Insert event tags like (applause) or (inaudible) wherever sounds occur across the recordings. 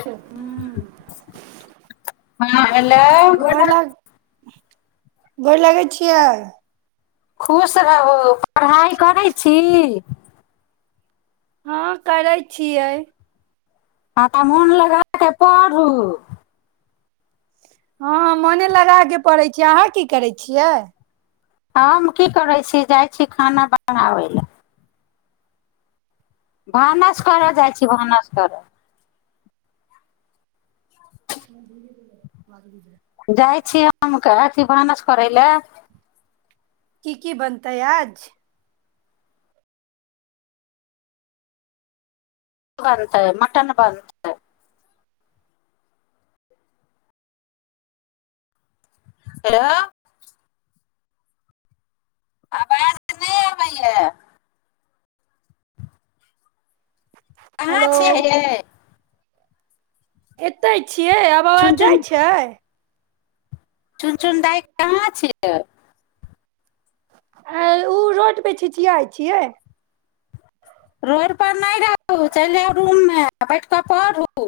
हँ ह हँ हेलो गोर लागे गोर लगै छि यै खुश रहु पढ़ाइ करै छी हँ करै छियै आ त मोन लगााक पढ़ू हँ मोने लगाबके पड़ै छै अहाँ की करै छियै हम की करै छी जाइ छी खाना बनाबै लऽ भानस करय जाइ छी भानस करऽ (unintelligible) जाइ छीय हमके अथि भानस करैय ले की की बनतै आज फरतै मटन बनतै हेय अबाज नइ आबै य कहाँ हेलो छै ये ऐतय छियै आब चुन आाबाज जाइ चुन छै चुन चुन दाइ कहाँ छियै आ‌ंय उ रोड पे छिछियै छियै रोड परर नहि रहू चलि जाउ रूममे बैठ कऽ पढ़ू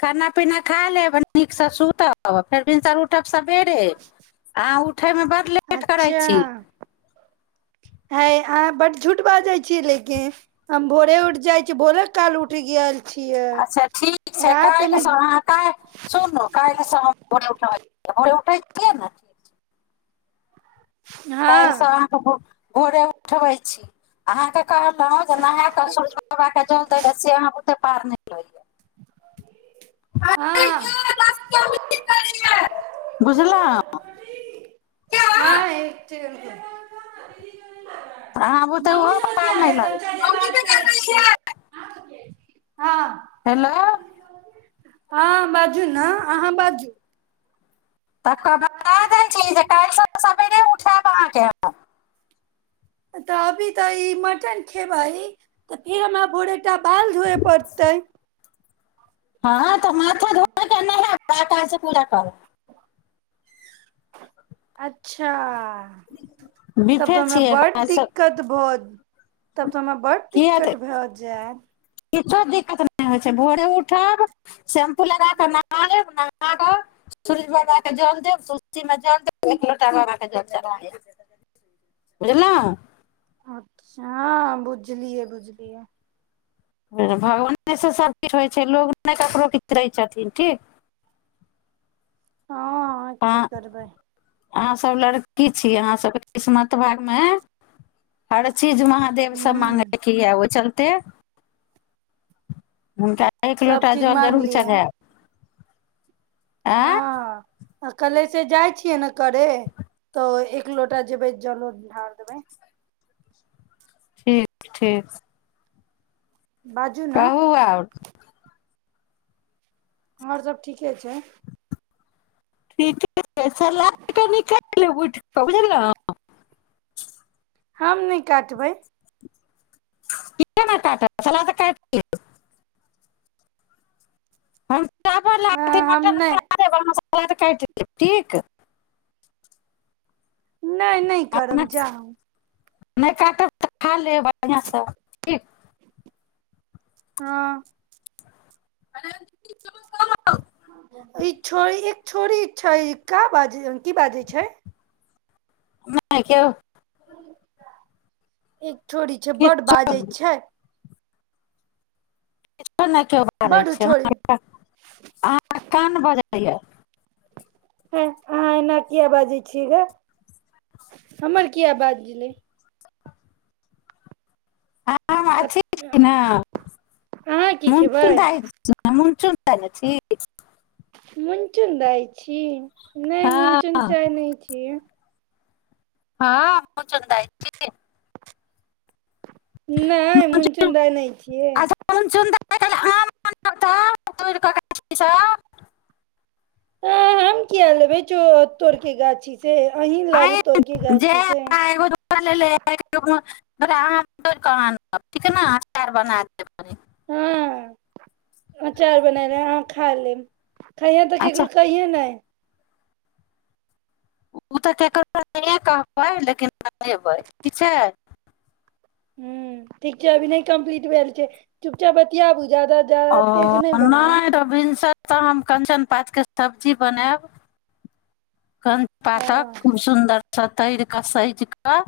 खाना पीना खा लेब नीकसँ सुतब फेर भिनसर उठब सभ सवेरे अहाँ उठैमे बड लेट करै अच्छा छी है अहाँ बड झूठ बाजे छीै लेकिन हम भोरे उठ जाय छी भोरे काल उठ गेल छियै अच्छा ठीक छै रात मे काल्हिसँ अहाँ काल्हि सुनू काल्हिसँ हम भोरे उठब भोरे उठै छिय ने काल्हिसँ हँ भोरे उठबै छी अहाँके कहलहुं जे नहा क सूर्य बाबा के जल दैले से आहाँ बुते पार नहि लगैया हँ हँ बुझलहुँ हँ एकटे (inaudible) अहाँ बुते ओहो पार नहि लगैत हम बात जेबे करै करबै यै छियै हेलो हंँ बाजू ने अहाँ बाजू तखन बता दै छी जे काल्हिसँ सवेरे उठायब अहाँकेँ हम तऽ अभी तऽ ई मटन खेबै तऽ फिर हमरा भोरे तऽ बाल धोए पड़तै हँ तऽ माथा धोए के नहायब तें कायल सँ पूजा करब अच्छा तब तऽ बिफे हमरा छियै बड काल्हिसँ दिक्कत भ तब तऽ हमरा बड किया तऽ दिक्कत भए जायब किछो दिककत नहि नहि होइ छै भोर उठब शैम्पू लगा कऽ नहा लेब नहा कऽ सूरज बाबा के जल देब तुलसी मे जल देब एक लोटा बाबा कऽ जल चढ़ा आयब बुझलहुंँ अच्छा हँ बुझलियै बुझलियै हँ भगवाने सब चीज होइ छै लोग नहि ककरो कितरै छथिन ठीक हँ हँ की अहाँ करबै अहाँ सब लड़की छी आहाँ सबके किस्मत भाग मे हर छ चीज महादेव सब हूँ माँगैके या ओ चल तेँ हुनका एक सब लोटा चीज जल जरूर मांगलियै चढायब आँ एखने जाइ छियै ने करे तऽ एक लोटा जेबै जलो ढार देबै ठीक ठीक बाजू ने कहू आओर और सब ठीके छै (unintelligible) हम नहि काटबै (unintelligible) हुँ हँ हम ने (unintelligible) ठीक नहि नहि करब जा नै काटब त खा लेब बढियाँ स हाँ (unintelligible) ई छोड़ एक छोड़ छै क बाज की बाजै छै (unintelligible) ठीक छोरी छै बड किछो बाजै नहि छै बड छोरी (unintelligible) हँ अहाँ एना किएक बाजै छियै ग हमर किएक बाजैए छी हम अथी छ अहाँ न की खेबै (unintelligible) मुनचुन दाई छी नहि मून हँ चून दाई नहि छी अऽ अहां कतह जाय छी नहि मुञचुन मुनचुन दाइ न छियै अच्छा (unintelligible) ह हम क ह लेबै चो तोर के गाछी से अहीं लाबू तोर की आनि जे गाछी छै हमरा (unintelligible) हँ अचार बना ले ह खा लेम खैय तऽ केकरो अच्छा कहिये ने (unintelligible) ह ठीक छै अभी नहि कंप्लीट भेलल छै चुपचाप बतियाब ओ नहि तऽ भिनसर कतय हम कञ्चन पातके सब्जी बनायब क पाातक हँ खूब सुन्दर छथि तर क सज कऽ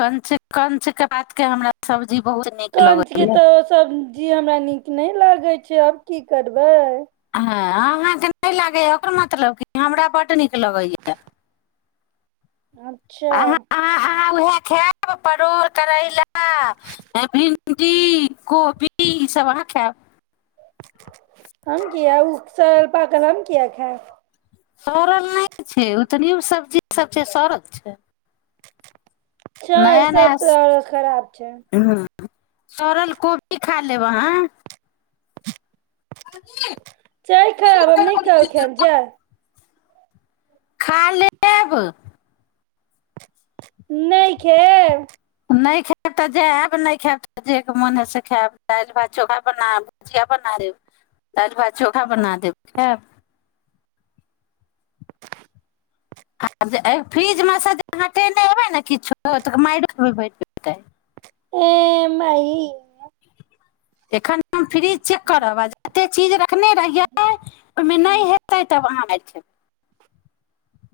कंच कंच के पात के हमरा सब्जी बहुत नीक कानचके लगैया तऽ सब जी हमरा नीक नहि लागै छै आब की करबै हँ अहाँकेँ नहि लागैए ओकर मतलब कि हमरा बड्ड नीक लगैए अच्छा उह खायब परोर करैला ए भिन् भिणडी कोबी ई सब अहाँ खायब हम किया उसभ पाकल हम किया खायब सड़ल नहि छै उतनी सब्जी सब छै सड़ल छै छै नया नया सब खराब छै हँ सड़ल कोबी खा लेब अहाँ छै खराब हम न कह खायब जा खा लेब नहि खाएब नहि खायब तऽ जा आयब नहि खायब तऽ जे मोन हइ से खायब दालि भात चोखा बनायब भुजिया बना देब दालि भात चोखा बना देब खायब (unintelligible) (unintelligible) आ जे एहि फ्रिजमे सँ जे हटेएबै ने किछो तऽ मारि बट पतै हंए माइ एखन हम फ्रिज चेक करब जते चीज रखने रहियै ओहिमे नहि हेतै तब अहाँ अच्छा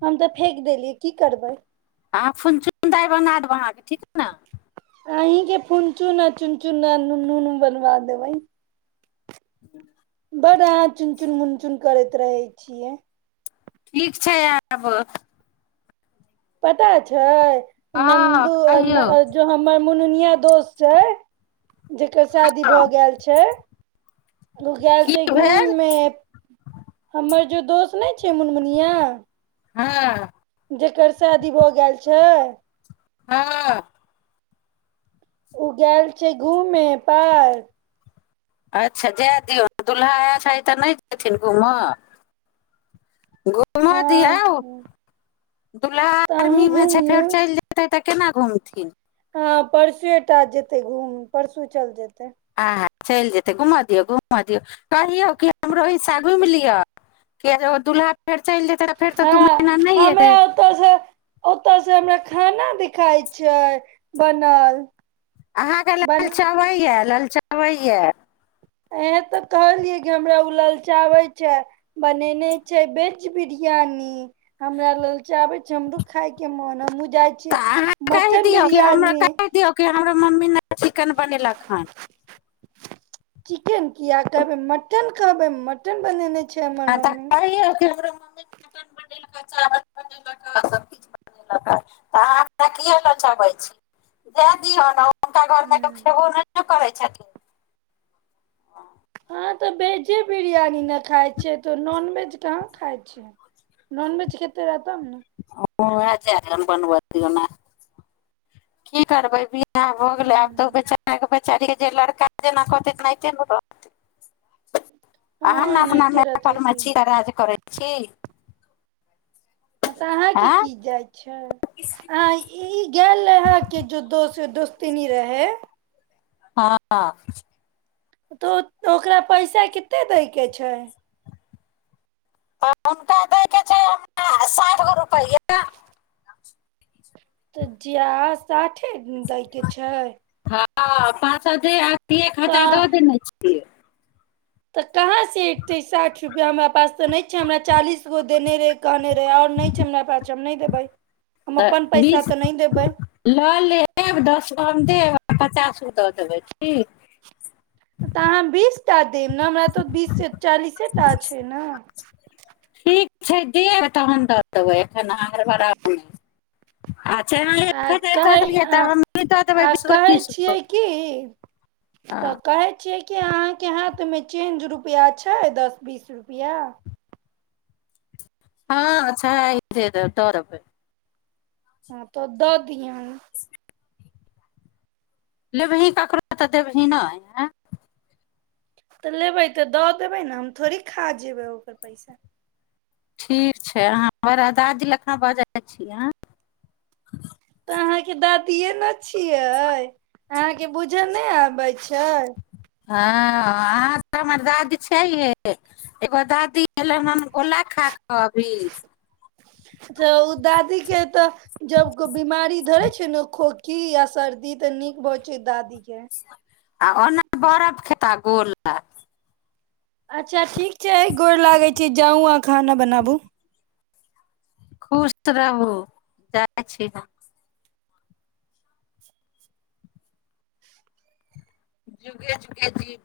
हम तऽ फेेक देलियै की करबै अहाँ फुन चुन दाइ बगा देब अहाँकेँ ठीक छै ने अन्हि के फुनचून आ चुन चुना नूनूनू बनवा देब ह बड़ अहाँ चुन चुन मुन चुन करैत रहै छियै ठीक छै आब पता छै हँ नन्दू कहियौ जो हमर मुननिया दोस छै जकर शादी भऽ गेल छै ओ गेल की छै घूम भेल मे हमर जो दोस्त ने चे मुन मणिया हँ जकर शादी भऽ गेल छै हँ ओ गेल छै घूमे पर अच्छा जाय दियौ दुूल्हा आय छै तऽ नहि जेयथिन घूमऽ घुमऽ हँ दियऔ दुलहा तऽ अहूँ आर्मी मे छै घुमियौ फेर चलि जेतै तऽ केना घुमथिन हँ परसुए टा जेते घूम परसू चल जेतै आ ह चलि जेतै घूमऽ दियौ घूम दियौ कहियौ कि हमरो हिस्सा घुमि लिअ किए दुल्हा फेर चलि जेतै तऽ फेर तऽ हँ दू महीना नहि एतै हमरा ओतऽ से ओतऽ से हमरा खाना देखााय छै बनल अहाँके बन लाल चावइ यए लाल चा तबय इहें तऽ कहलियै कि हमरा ओ लाल चाबै छै बनेने छै वेज बिरियानी हमरा लालचाबे छै हमरो खाय के मोन ह तऽ अहाँ कहि दियऔ हमरा कहि दियऔ कि हमर मम्मी नहि चिकेन पनीला खान चिकेन किया कहबै मटन कहबै मटन बनेने छै आ हमर मम्मी तली मनेलक चावल बनेलक सबकछ बनेलक तऽ अहाँ हमरा कए ल चबे छी द दिय ने हुनका घरमे तऽ खेबो नहि कहै छथिन अहाँ तऽ वेजे बिरियानी नहि खाइ छियै तऽ नॉनवेज कहाँ खाइ छ नॉनवेज खेते रह तब ने ओ चन बनबऔ ने की करबै भी इ हो गेलै आब तऽ बेचार च जे लड़का जेना कहतैनात हमह हँ ने अपना एनाहिते माय रहतै की परमछीके राज करैत छी ह तऽ अहाँके आँय की जाइ छै अहाँ ई गेल रहेहा के जो दोस्त दोस्तनी रहे हँ तऽ ओकरा पैसा कतेक दैके छै तऽ हुनका दै के छै साठि गो रुपैआ न तऽ जिय साठे दैके छै ह पाँच एक हजार तऽ दऽ देने छियै तऽ कहाँ से एकतै सा रुपैआ हमरा पास तऽ नहि छै हमरा चालीस गो देने रहै कहने रहै आओर नहि छै हमरा पास हम नहि देबै हम तऽ अपन पैसा बीस तऽ नहि देबै लऽ लेब दस कम देब पचास गो दऽ देबै ठीक तऽ अहाँ बीस टा देब ने हमरा तऽ बीस चालीसेटा छै ने से दे तहन दऽ देबै एखन अहाँ बराबर नहि आ चाहे आ एक हजार दऽ कहे देलियै तऽ हम नहि दऽ देबै आ बीस गो कहै तीस गो छियै क तऽ कहै छियै क अहाँके हाथमे चेन्ज रुपैआ छै दस बीस रुपैआ हँ अच्छा है इर तौर हँ तऽ ओ द दिय लेबही ककरो तऽ देबही नहि आ तऽ लेबै तऽ दऽ देबै ने हम थोड़ी खा जेबै ओकर पैसा ठीक छै अहाँ हमड़ अ दाज लखा बऽ जाइ छी अह तऽ अहाँके द ए ने छियै हँ के बूझन नहि आबैज छार हँ अहाँ तऽ हमर दादी छिय ये एगो दादी एयलनि हन गोला खा कऽ अभी तऽ ओ दादी के तऽ जब को बिीमारी धरे छै ने खो की आ सर्दी तऽ नीक भऽ छै दादी क आ ओना बरफ खेता गोल ल अच्छा ठीक छै गोर लागैत छै जाउ अहाँ खाना बनाबू खुश रहू जाइ छी ने जुगे जुगे जी